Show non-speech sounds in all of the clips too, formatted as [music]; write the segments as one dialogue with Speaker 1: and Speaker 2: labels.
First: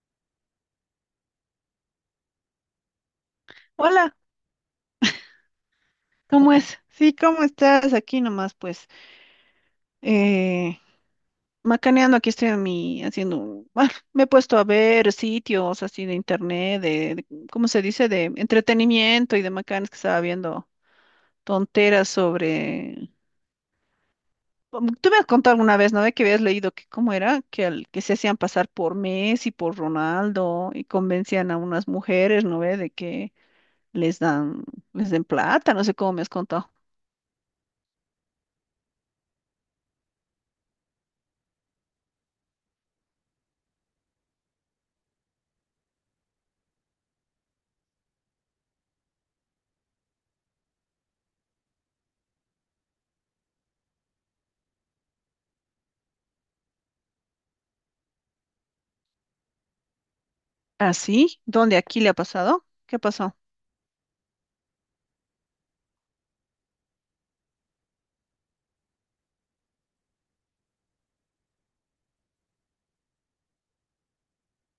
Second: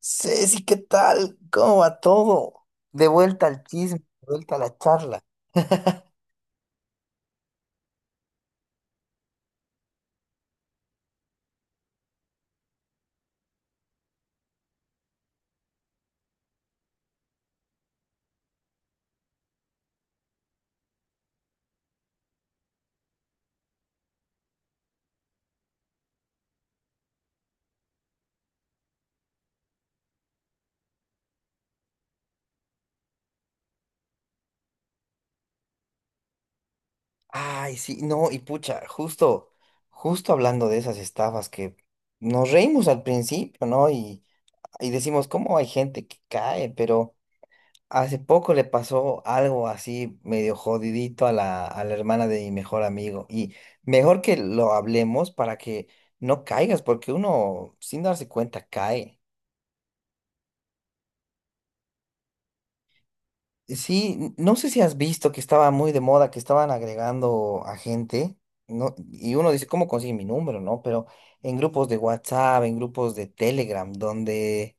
Speaker 1: Ceci, ¿qué tal? ¿Cómo va todo? De vuelta al chisme,
Speaker 2: Hola,
Speaker 1: de vuelta a la charla. [laughs]
Speaker 2: ¿cómo es? Sí, ¿cómo estás? Aquí nomás, pues, eh, macaneando, aquí estoy a mí haciendo, me he puesto a ver sitios así de internet, ¿cómo se dice? De entretenimiento y de macanes que estaba viendo tonteras sobre. Tú me has contado alguna vez, ¿no? De que habías leído que cómo era, que se hacían pasar por Messi, por Ronaldo y convencían a unas mujeres, ¿no ve? De que les dan, les den plata, no sé cómo me has contado.
Speaker 1: Ay, sí, no, y pucha, justo hablando de esas estafas que nos reímos al principio, ¿no? Y decimos, ¿cómo hay gente que cae? Pero hace poco le pasó algo así medio jodidito a la hermana de mi mejor amigo. Y mejor que lo hablemos para que no caigas, porque uno, sin darse cuenta, cae.
Speaker 2: ¿Ah, sí? ¿Dónde? ¿Aquí le ha pasado? ¿Qué pasó?
Speaker 1: Sí, no sé si has visto que estaba muy de moda, que estaban agregando a gente, ¿no? Y uno dice, ¿cómo consigue mi número, no? Pero en grupos de WhatsApp, en grupos de Telegram, donde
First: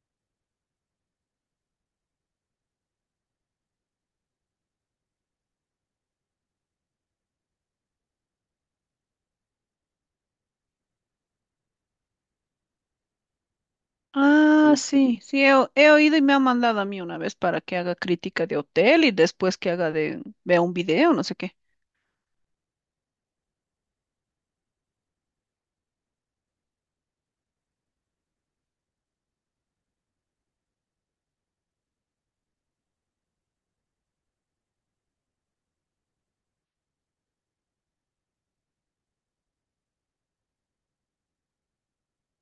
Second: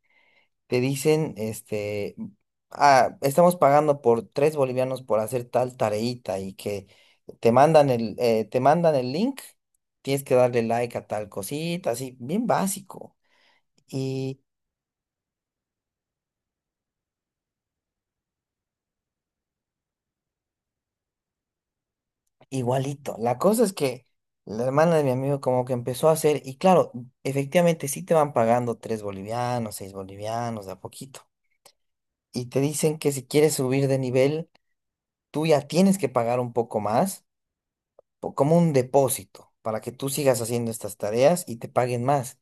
Speaker 1: te dicen, este, estamos pagando por 3 bolivianos por hacer tal tareita y que te mandan el link, tienes que darle like a tal cosita, así, bien básico.
Speaker 2: Ah, sí, sí, he oído y me han mandado a mí una vez para que haga crítica de hotel y después que haga de, vea un video, no sé qué.
Speaker 1: Igualito. La cosa es que la hermana de mi amigo como que empezó a hacer, y claro, efectivamente sí te van pagando 3 bolivianos, 6 bolivianos, de a poquito. Y te dicen que si quieres subir de nivel, tú ya tienes que pagar un poco más, como un depósito, para que tú sigas haciendo estas tareas y te paguen más.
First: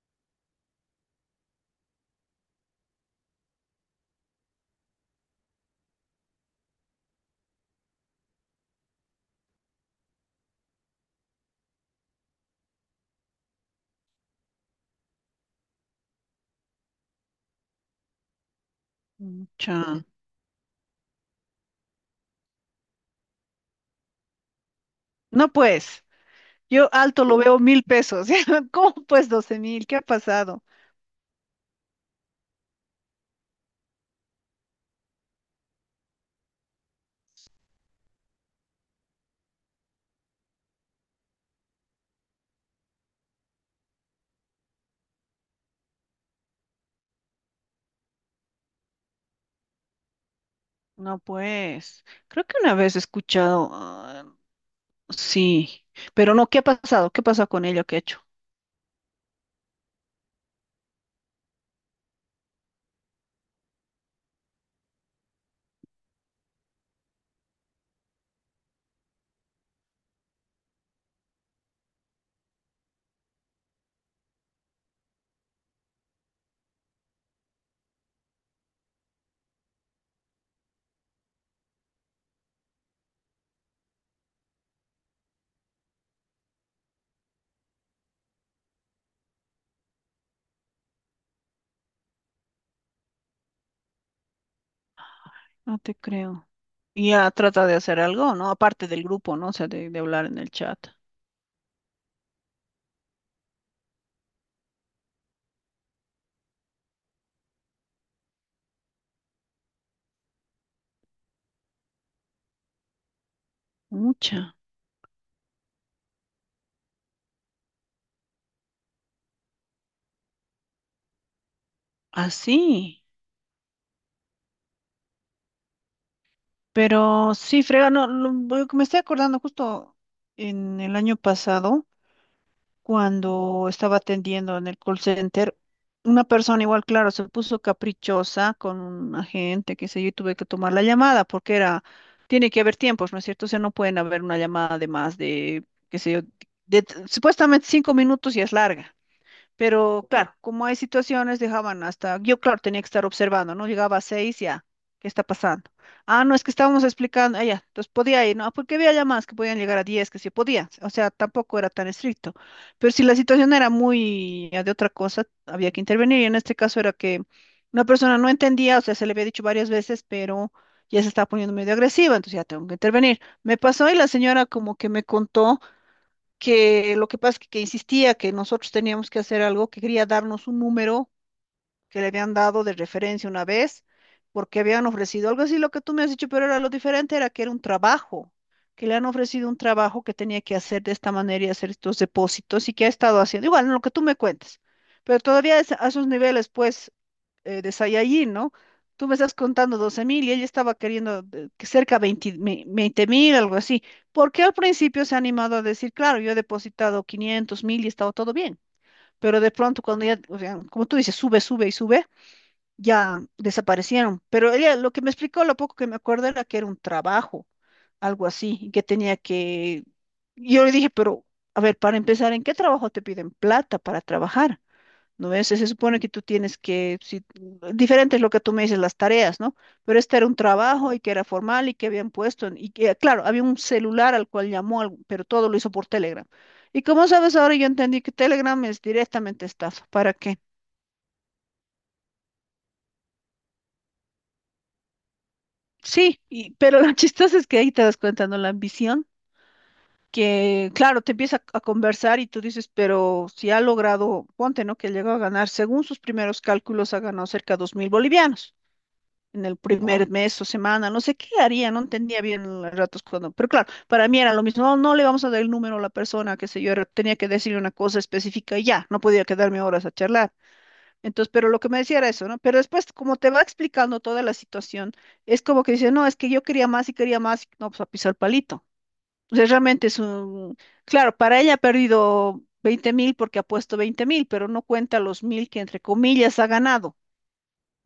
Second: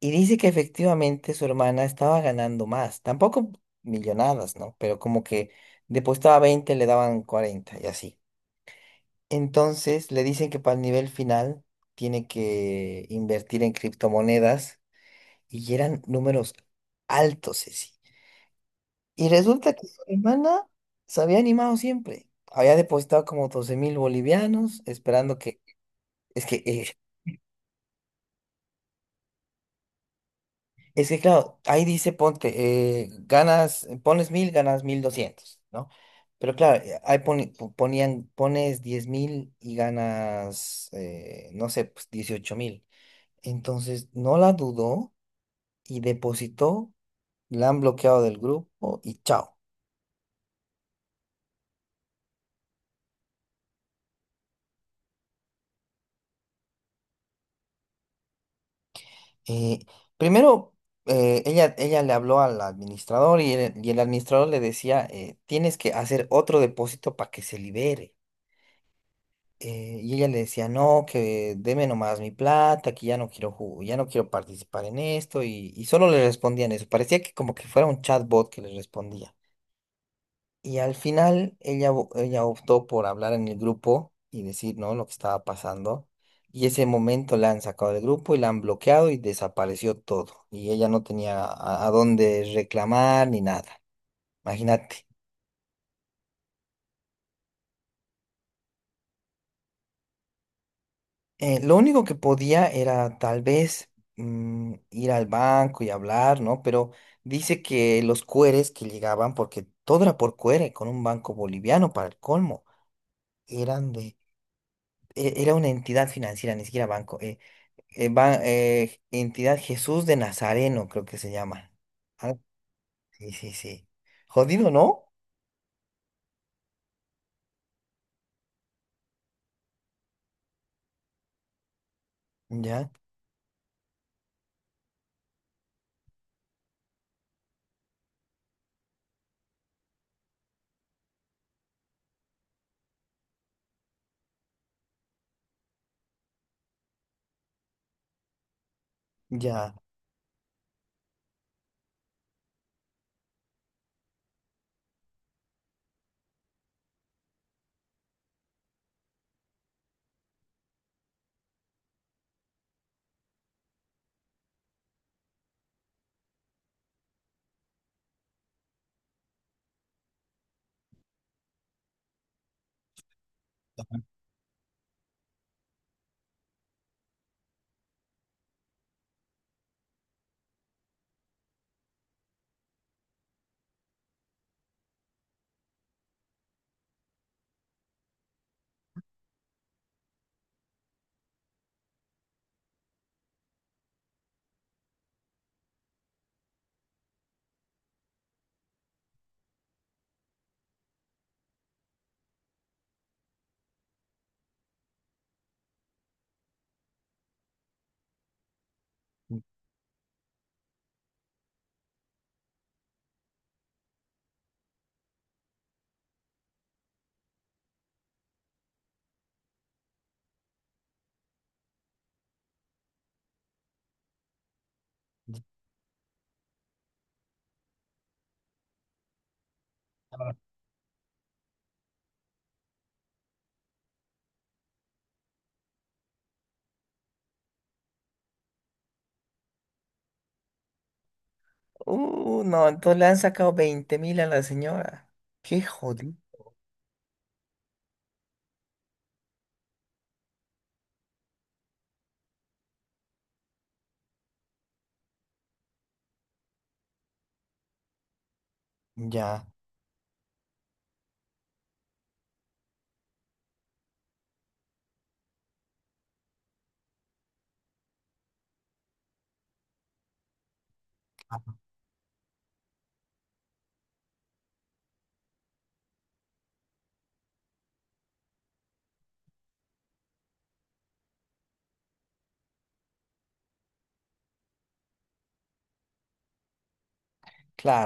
Speaker 1: Y dice que efectivamente su hermana estaba ganando más, tampoco millonadas, ¿no? Pero como que depositaba 20 le daban 40 y así. Entonces le dicen que para el nivel final tiene que invertir en criptomonedas y eran números altos, Ceci. Y
Speaker 2: Mm,
Speaker 1: resulta que su
Speaker 2: Chan.
Speaker 1: hermana se había animado siempre. Había depositado como 12.000 bolivianos, esperando
Speaker 2: No,
Speaker 1: que.
Speaker 2: pues,
Speaker 1: Es que,
Speaker 2: yo
Speaker 1: eh,
Speaker 2: alto lo veo mil pesos. [laughs] ¿Cómo pues doce mil? ¿Qué ha pasado?
Speaker 1: es que claro, ahí dice: ponte, ganas, pones 1000, ganas 1200, ¿no? Pero claro, ahí ponían, pones 10.000 y ganas, no sé, pues 18.000. Entonces no la dudó y depositó, la han bloqueado del grupo y chao.
Speaker 2: No, pues, creo que una vez he escuchado, ah, sí, pero no, ¿qué ha pasado? ¿Qué pasa con ella? ¿Qué ha hecho?
Speaker 1: Eh, Primero, ella le habló al administrador y el administrador le decía, tienes que hacer otro depósito para que se libere. Y ella le decía, no, que deme nomás mi plata, que ya no quiero participar en esto. Y solo le respondían eso. Parecía que como que fuera un chatbot que le respondía. Y al final ella optó por hablar en el grupo y decir, ¿no?, lo que estaba pasando. Y ese momento la han sacado del grupo y la han bloqueado y desapareció todo. Y ella no tenía a dónde reclamar ni nada. Imagínate.
Speaker 2: No te creo. Y ya trata de hacer algo, ¿no? Aparte del grupo, ¿no? O sea, de hablar en el chat.
Speaker 1: Lo único que podía era tal vez ir al banco y hablar, ¿no? Pero dice que los cueres que llegaban, porque todo era por cuere, con un banco boliviano para el colmo, eran de...
Speaker 2: Mucha.
Speaker 1: Era una entidad financiera, ni siquiera banco. Entidad Jesús de Nazareno, creo que se llama. Ah,
Speaker 2: Así,
Speaker 1: sí, sí, sí. Jodido, ¿no?
Speaker 2: pero sí, frega, no, lo que me estoy acordando justo en el año pasado,
Speaker 1: Ya,
Speaker 2: cuando estaba atendiendo en el call center, una persona igual, claro, se puso caprichosa con un agente, qué sé yo, y tuve que tomar la llamada porque era, tiene que haber tiempos, ¿no es cierto? O sea, no pueden haber una llamada de más de, qué sé yo, de, supuestamente 5 minutos y es larga.
Speaker 1: ya.
Speaker 2: Pero claro, como hay situaciones, dejaban hasta, yo claro, tenía que estar observando, ¿no? Llegaba a seis, ya, ¿qué está pasando? Ah, no, es que estábamos explicando, ah, ya, entonces podía ir, ¿no? Porque había llamadas que podían llegar a diez, que sí podían, o sea, tampoco era tan estricto. Pero si la situación era muy ya de otra cosa, había que intervenir, y en este caso era que una persona no entendía, o sea, se le había dicho varias veces, pero ya se estaba poniendo medio agresiva, entonces ya tengo que intervenir. Me pasó y la señora como que me contó que lo que pasa es que insistía que nosotros teníamos que hacer algo, que quería darnos un número que le habían dado de referencia una vez, porque habían ofrecido algo así, lo que tú me has dicho, pero era lo diferente, era que era un trabajo, que le han ofrecido un trabajo que tenía que hacer de esta manera y hacer estos depósitos y que ha estado haciendo, igual, en lo que tú me cuentes, pero todavía a esos niveles, pues, de Saiyajin, ¿no? Tú me estás contando 12 mil y ella estaba queriendo que cerca de 20 mil, algo así. ¿Por qué al principio se ha animado a decir, claro, yo he depositado 500 mil y estaba todo bien? Pero de pronto cuando ya, o sea, como tú dices, sube, sube y sube, ya desaparecieron. Pero ella lo que me explicó, lo poco que me acuerdo era que era un trabajo, algo así, y que tenía que. Yo le dije, pero, a ver, para empezar, ¿en qué trabajo te piden plata para trabajar? ¿No ves? Se supone que tú tienes que, si, diferente es lo que tú me dices, las tareas, ¿no? Pero este era un trabajo y que era formal y que habían puesto, y que, claro, había un celular al cual llamó, pero todo lo hizo por Telegram. Y como sabes, ahora yo entendí que Telegram es directamente estafa, ¿para qué?
Speaker 1: No, entonces le han sacado 20.000 a la señora. Qué jodido.
Speaker 2: Sí, y, pero lo [laughs] chistoso es que ahí te das cuenta, ¿no? La ambición, que claro, te empieza a conversar y tú dices, pero si ha logrado, ponte, ¿no? Que llegó a ganar, según sus primeros cálculos, ha ganado cerca de 2.000 bolivianos.
Speaker 1: Ya,
Speaker 2: En el primer mes o semana, no sé qué haría, no entendía bien los ratos cuando, pero claro, para mí era lo mismo, no, no le vamos a dar el número a la persona, qué sé yo, tenía que decirle una cosa específica y ya, no podía quedarme horas a charlar. Entonces, pero lo que me decía era eso, ¿no? Pero después, como te va explicando toda la situación, es como que dice, no, es que yo quería más, y no, pues a pisar palito. Entonces, realmente es un, claro, para ella ha perdido 20 mil porque ha puesto 20 mil, pero no cuenta los mil que entre comillas ha ganado.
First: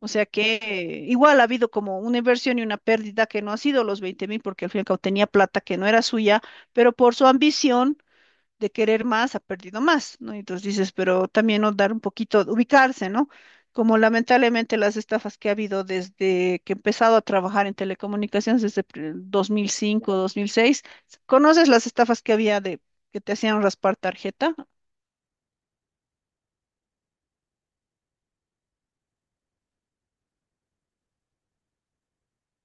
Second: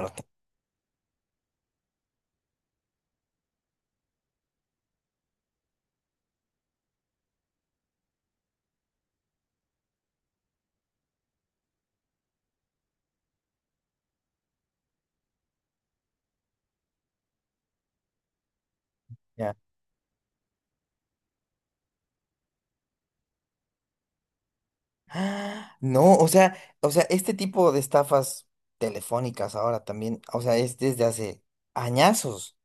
Speaker 2: O sea que igual ha habido como una inversión y una pérdida que no ha sido los 20 mil, porque al fin y al cabo tenía plata que no era suya, pero por su ambición de querer más ha perdido más, ¿no? Y entonces dices, pero también no dar un poquito, ubicarse, ¿no? Como lamentablemente las estafas que ha habido desde que he empezado a trabajar en telecomunicaciones, desde
Speaker 1: ya.
Speaker 2: 2005, 2006, ¿conoces las estafas que había de que te hacían raspar tarjeta?
Speaker 1: Ah, no, o sea, este tipo de estafas telefónicas ahora también, o sea, es desde hace añazos.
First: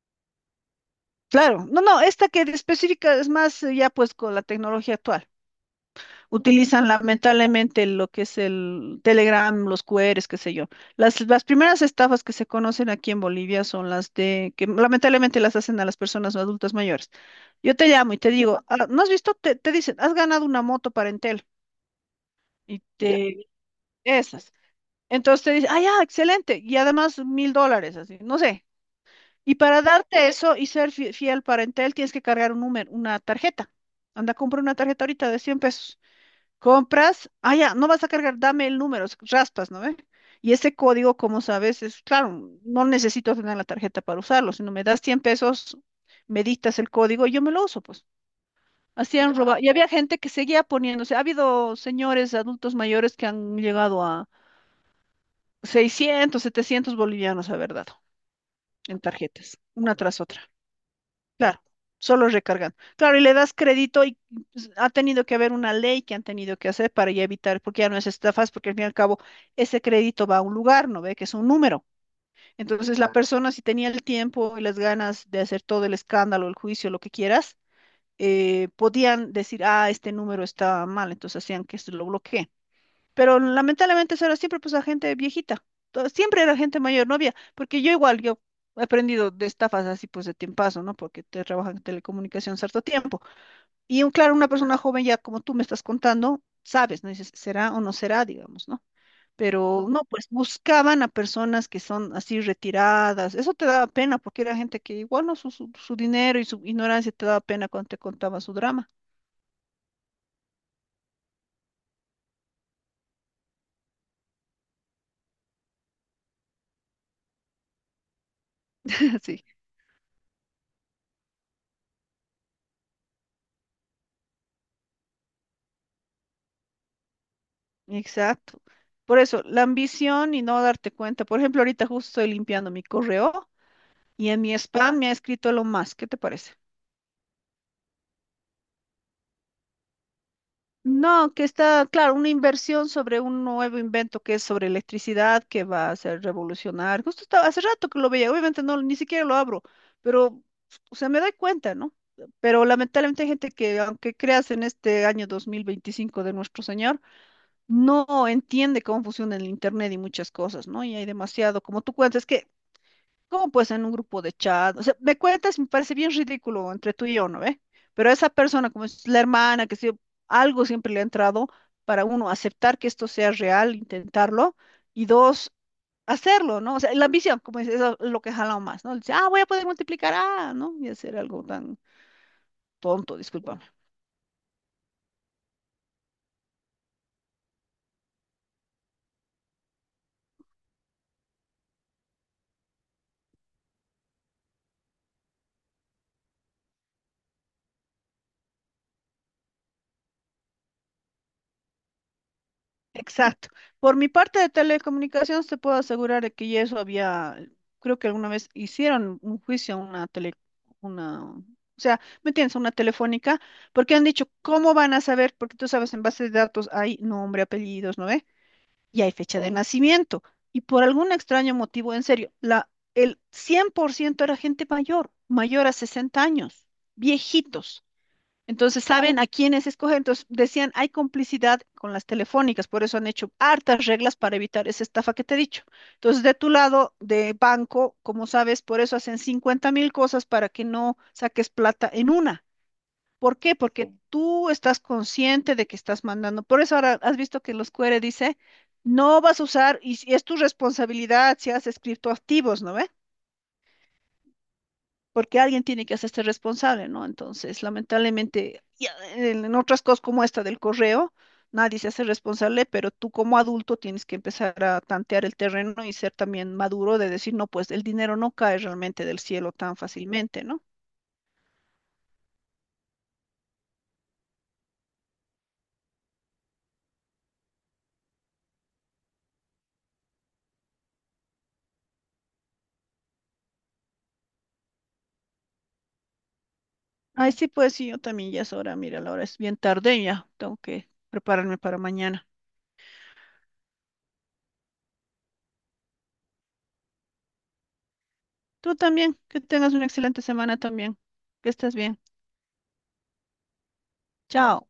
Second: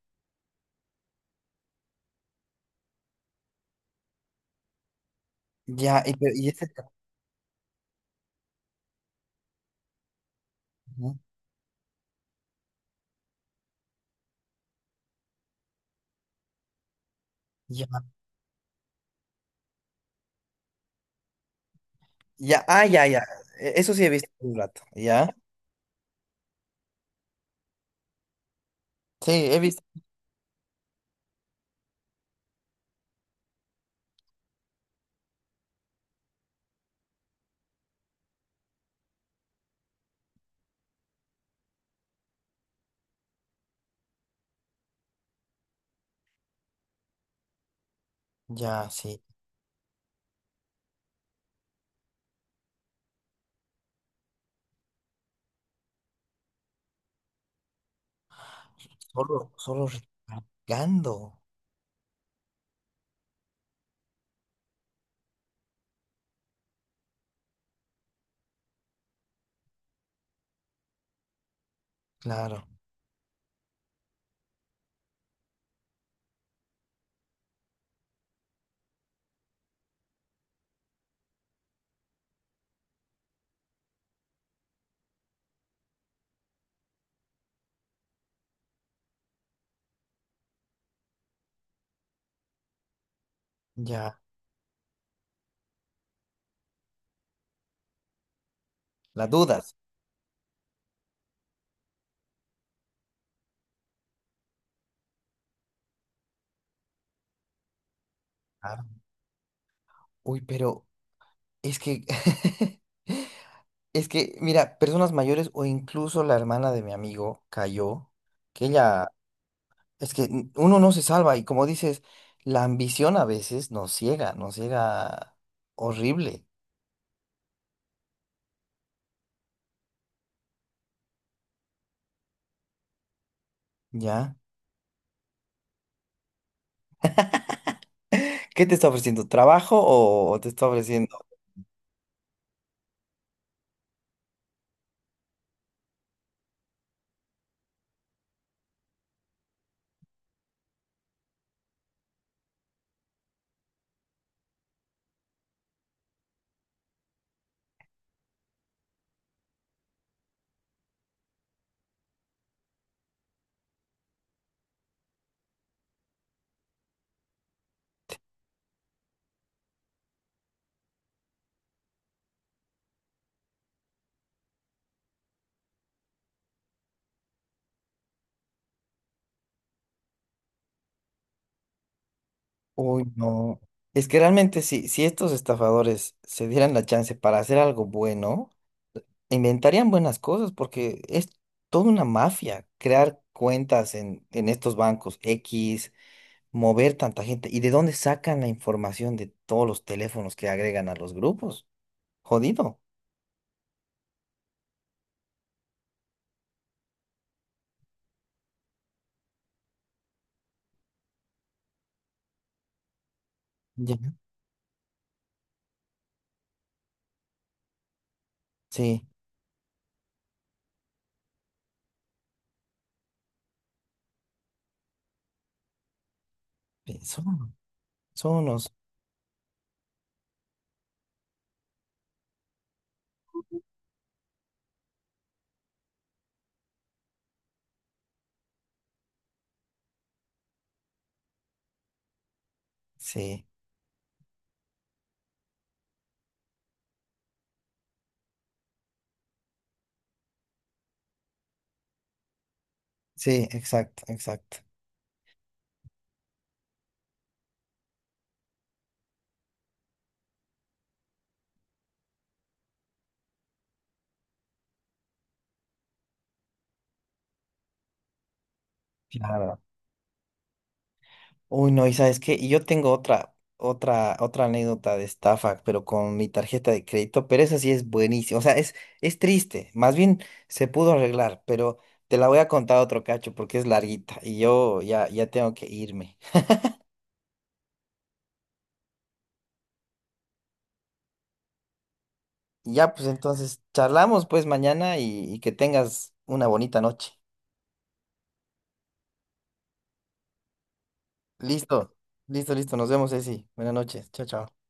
Speaker 2: Claro, no, no, esta que específica es más ya pues con la tecnología actual.
Speaker 1: Ya, y este.
Speaker 2: Utilizan lamentablemente lo que es el Telegram, los QRs, qué sé yo.
Speaker 1: Ujú.
Speaker 2: Las primeras estafas que se conocen aquí en Bolivia son las de que lamentablemente las hacen a las personas adultas mayores. Yo te
Speaker 1: Ya,
Speaker 2: llamo y te digo, "Ah, ¿no has visto? Te dicen, has ganado una moto para Entel
Speaker 1: ya,
Speaker 2: y
Speaker 1: ah, ya, ya.
Speaker 2: te
Speaker 1: Eso sí he visto
Speaker 2: esas.
Speaker 1: un rato, ya.
Speaker 2: Entonces te dicen, ah, ya, excelente. Y además mil dólares, así, no sé.
Speaker 1: Sí,
Speaker 2: Y
Speaker 1: he
Speaker 2: para
Speaker 1: visto.
Speaker 2: darte eso y ser fiel para Entel, tienes que cargar un número, una tarjeta. Anda, compra una tarjeta ahorita de 100 pesos. Compras, ah, ya, no vas a cargar, dame el número, raspas, ¿no ve? Y ese código, como sabes, es claro, no necesito tener la tarjeta para usarlo, sino me das 100 pesos, me dictas el código y yo me lo uso, pues.
Speaker 1: Ya,
Speaker 2: Así
Speaker 1: sí.
Speaker 2: han robado. Y había gente que seguía poniéndose, ha habido señores adultos mayores que han llegado a 600, 700 bolivianos, haber dado en
Speaker 1: Solo,
Speaker 2: tarjetas,
Speaker 1: solo
Speaker 2: una tras otra.
Speaker 1: recargando.
Speaker 2: Claro, solo recargan. Claro, y le das crédito y pues, ha tenido que haber una ley que han tenido que hacer para ya evitar, porque ya no es estafas, porque al fin y al cabo ese crédito va a un lugar, ¿no ve? Que es un número.
Speaker 1: Claro.
Speaker 2: Entonces la persona si tenía el tiempo y las ganas de hacer todo el escándalo, el juicio, lo que quieras, podían decir, ah, este número está mal, entonces hacían que se lo bloquee. Pero lamentablemente eso era siempre pues la gente viejita. Siempre era gente mayor, no había, porque yo igual, yo he aprendido de estafas así pues de tiempazo, ¿no? Porque te trabajan en telecomunicación cierto tiempo. Y un,
Speaker 1: Ya.
Speaker 2: claro, una persona joven ya como tú me estás contando, sabes, ¿no? Dices, será o no será, digamos, ¿no?
Speaker 1: La dudas.
Speaker 2: Pero no, pues buscaban a personas que son así retiradas. Eso te daba pena porque era gente que igual no su dinero y su ignorancia te daba pena cuando te contaba su
Speaker 1: Claro.
Speaker 2: drama.
Speaker 1: Uy, pero es que, [laughs] es que, mira, personas mayores o incluso la hermana de mi amigo cayó, que ella,
Speaker 2: [laughs] Sí.
Speaker 1: es que uno no se salva y, como dices, la ambición a veces nos ciega horrible.
Speaker 2: Exacto. Por eso, la ambición y no darte cuenta. Por ejemplo, ahorita justo estoy limpiando mi correo y
Speaker 1: ¿Ya?
Speaker 2: en mi spam me ha escrito lo más. ¿Qué te parece?
Speaker 1: ¿Qué te está ofreciendo? ¿Trabajo o te está ofreciendo?
Speaker 2: No, que está, claro, una inversión sobre un nuevo invento que es sobre electricidad, que va a hacer revolucionar. Justo estaba, hace rato que lo veía, obviamente no, ni siquiera lo abro, pero, o sea, me doy cuenta, ¿no? Pero lamentablemente hay gente que, aunque creas en este año 2025 de nuestro Señor, no entiende cómo funciona el Internet y muchas cosas, ¿no? Y hay demasiado, como tú cuentas, es que. ¿Cómo pues en un grupo de chat? O sea, me cuentas, me parece bien ridículo entre tú y yo, ¿no ve? Pero esa persona, como es la hermana, que si algo siempre le ha entrado para uno aceptar que esto sea real, intentarlo, y dos, hacerlo, ¿no? O sea, la ambición, como es lo que jala más, ¿no? Dice, ah, voy a poder multiplicar, ah, ¿no? Y hacer algo tan
Speaker 1: Uy,
Speaker 2: tonto, disculpa.
Speaker 1: no. Es que realmente si estos estafadores se dieran la chance para hacer algo bueno, inventarían buenas cosas porque es toda una mafia crear cuentas en estos bancos X, mover tanta gente. ¿Y de dónde sacan la información de todos los teléfonos que agregan a los grupos? Jodido.
Speaker 2: Exacto. Por mi parte de telecomunicaciones, te puedo asegurar de que ya eso había, creo que alguna vez hicieron un juicio a una tele, una, o sea, ¿me entiendes? Una telefónica, porque
Speaker 1: Ya,
Speaker 2: han dicho, ¿cómo van a saber? Porque tú sabes, en base de datos hay nombre, apellidos, ¿no ve? Y
Speaker 1: sí,
Speaker 2: hay fecha de nacimiento. Y por algún extraño motivo, en serio, el 100% era gente mayor, mayor a 60 años,
Speaker 1: sí, son
Speaker 2: viejitos.
Speaker 1: son unos.
Speaker 2: Entonces saben a quiénes escoger. Entonces decían, hay complicidad con las telefónicas, por eso han hecho hartas reglas para evitar esa estafa que te he dicho. Entonces, de tu lado de banco, como sabes, por eso hacen 50 mil cosas para que no saques plata en una. ¿Por
Speaker 1: Sí,
Speaker 2: qué? Porque sí, tú estás consciente de que estás mandando. Por eso ahora has visto que los QR dice, no vas a usar, y si es tu responsabilidad si haces criptoactivos, ¿no ve?
Speaker 1: sí, exacto, exacto.
Speaker 2: Porque alguien tiene que hacerse responsable, ¿no? Entonces, lamentablemente, ya en otras cosas como esta del correo, nadie se hace responsable, pero tú como adulto tienes que empezar a tantear el terreno y ser también maduro de decir, no, pues el dinero no cae realmente del cielo
Speaker 1: Claro.
Speaker 2: tan fácilmente, ¿no?
Speaker 1: Uy, no, y sabes qué, y yo tengo otra anécdota de estafa, pero con mi tarjeta de crédito, pero esa sí es buenísima, o sea, es triste, más bien se pudo arreglar, pero te la voy a contar otro cacho porque es larguita y yo ya tengo que irme.
Speaker 2: Ay, sí, pues sí, yo también ya es hora, mira, la hora es bien tarde y ya, tengo que prepararme para mañana.
Speaker 1: Ya, pues entonces, charlamos pues mañana y que tengas una bonita noche.
Speaker 2: Tú también, que tengas una excelente semana también, que estés
Speaker 1: Listo,
Speaker 2: bien.
Speaker 1: listo, listo, nos vemos, Ceci. Buenas noches, chao, chao.
Speaker 2: Chao.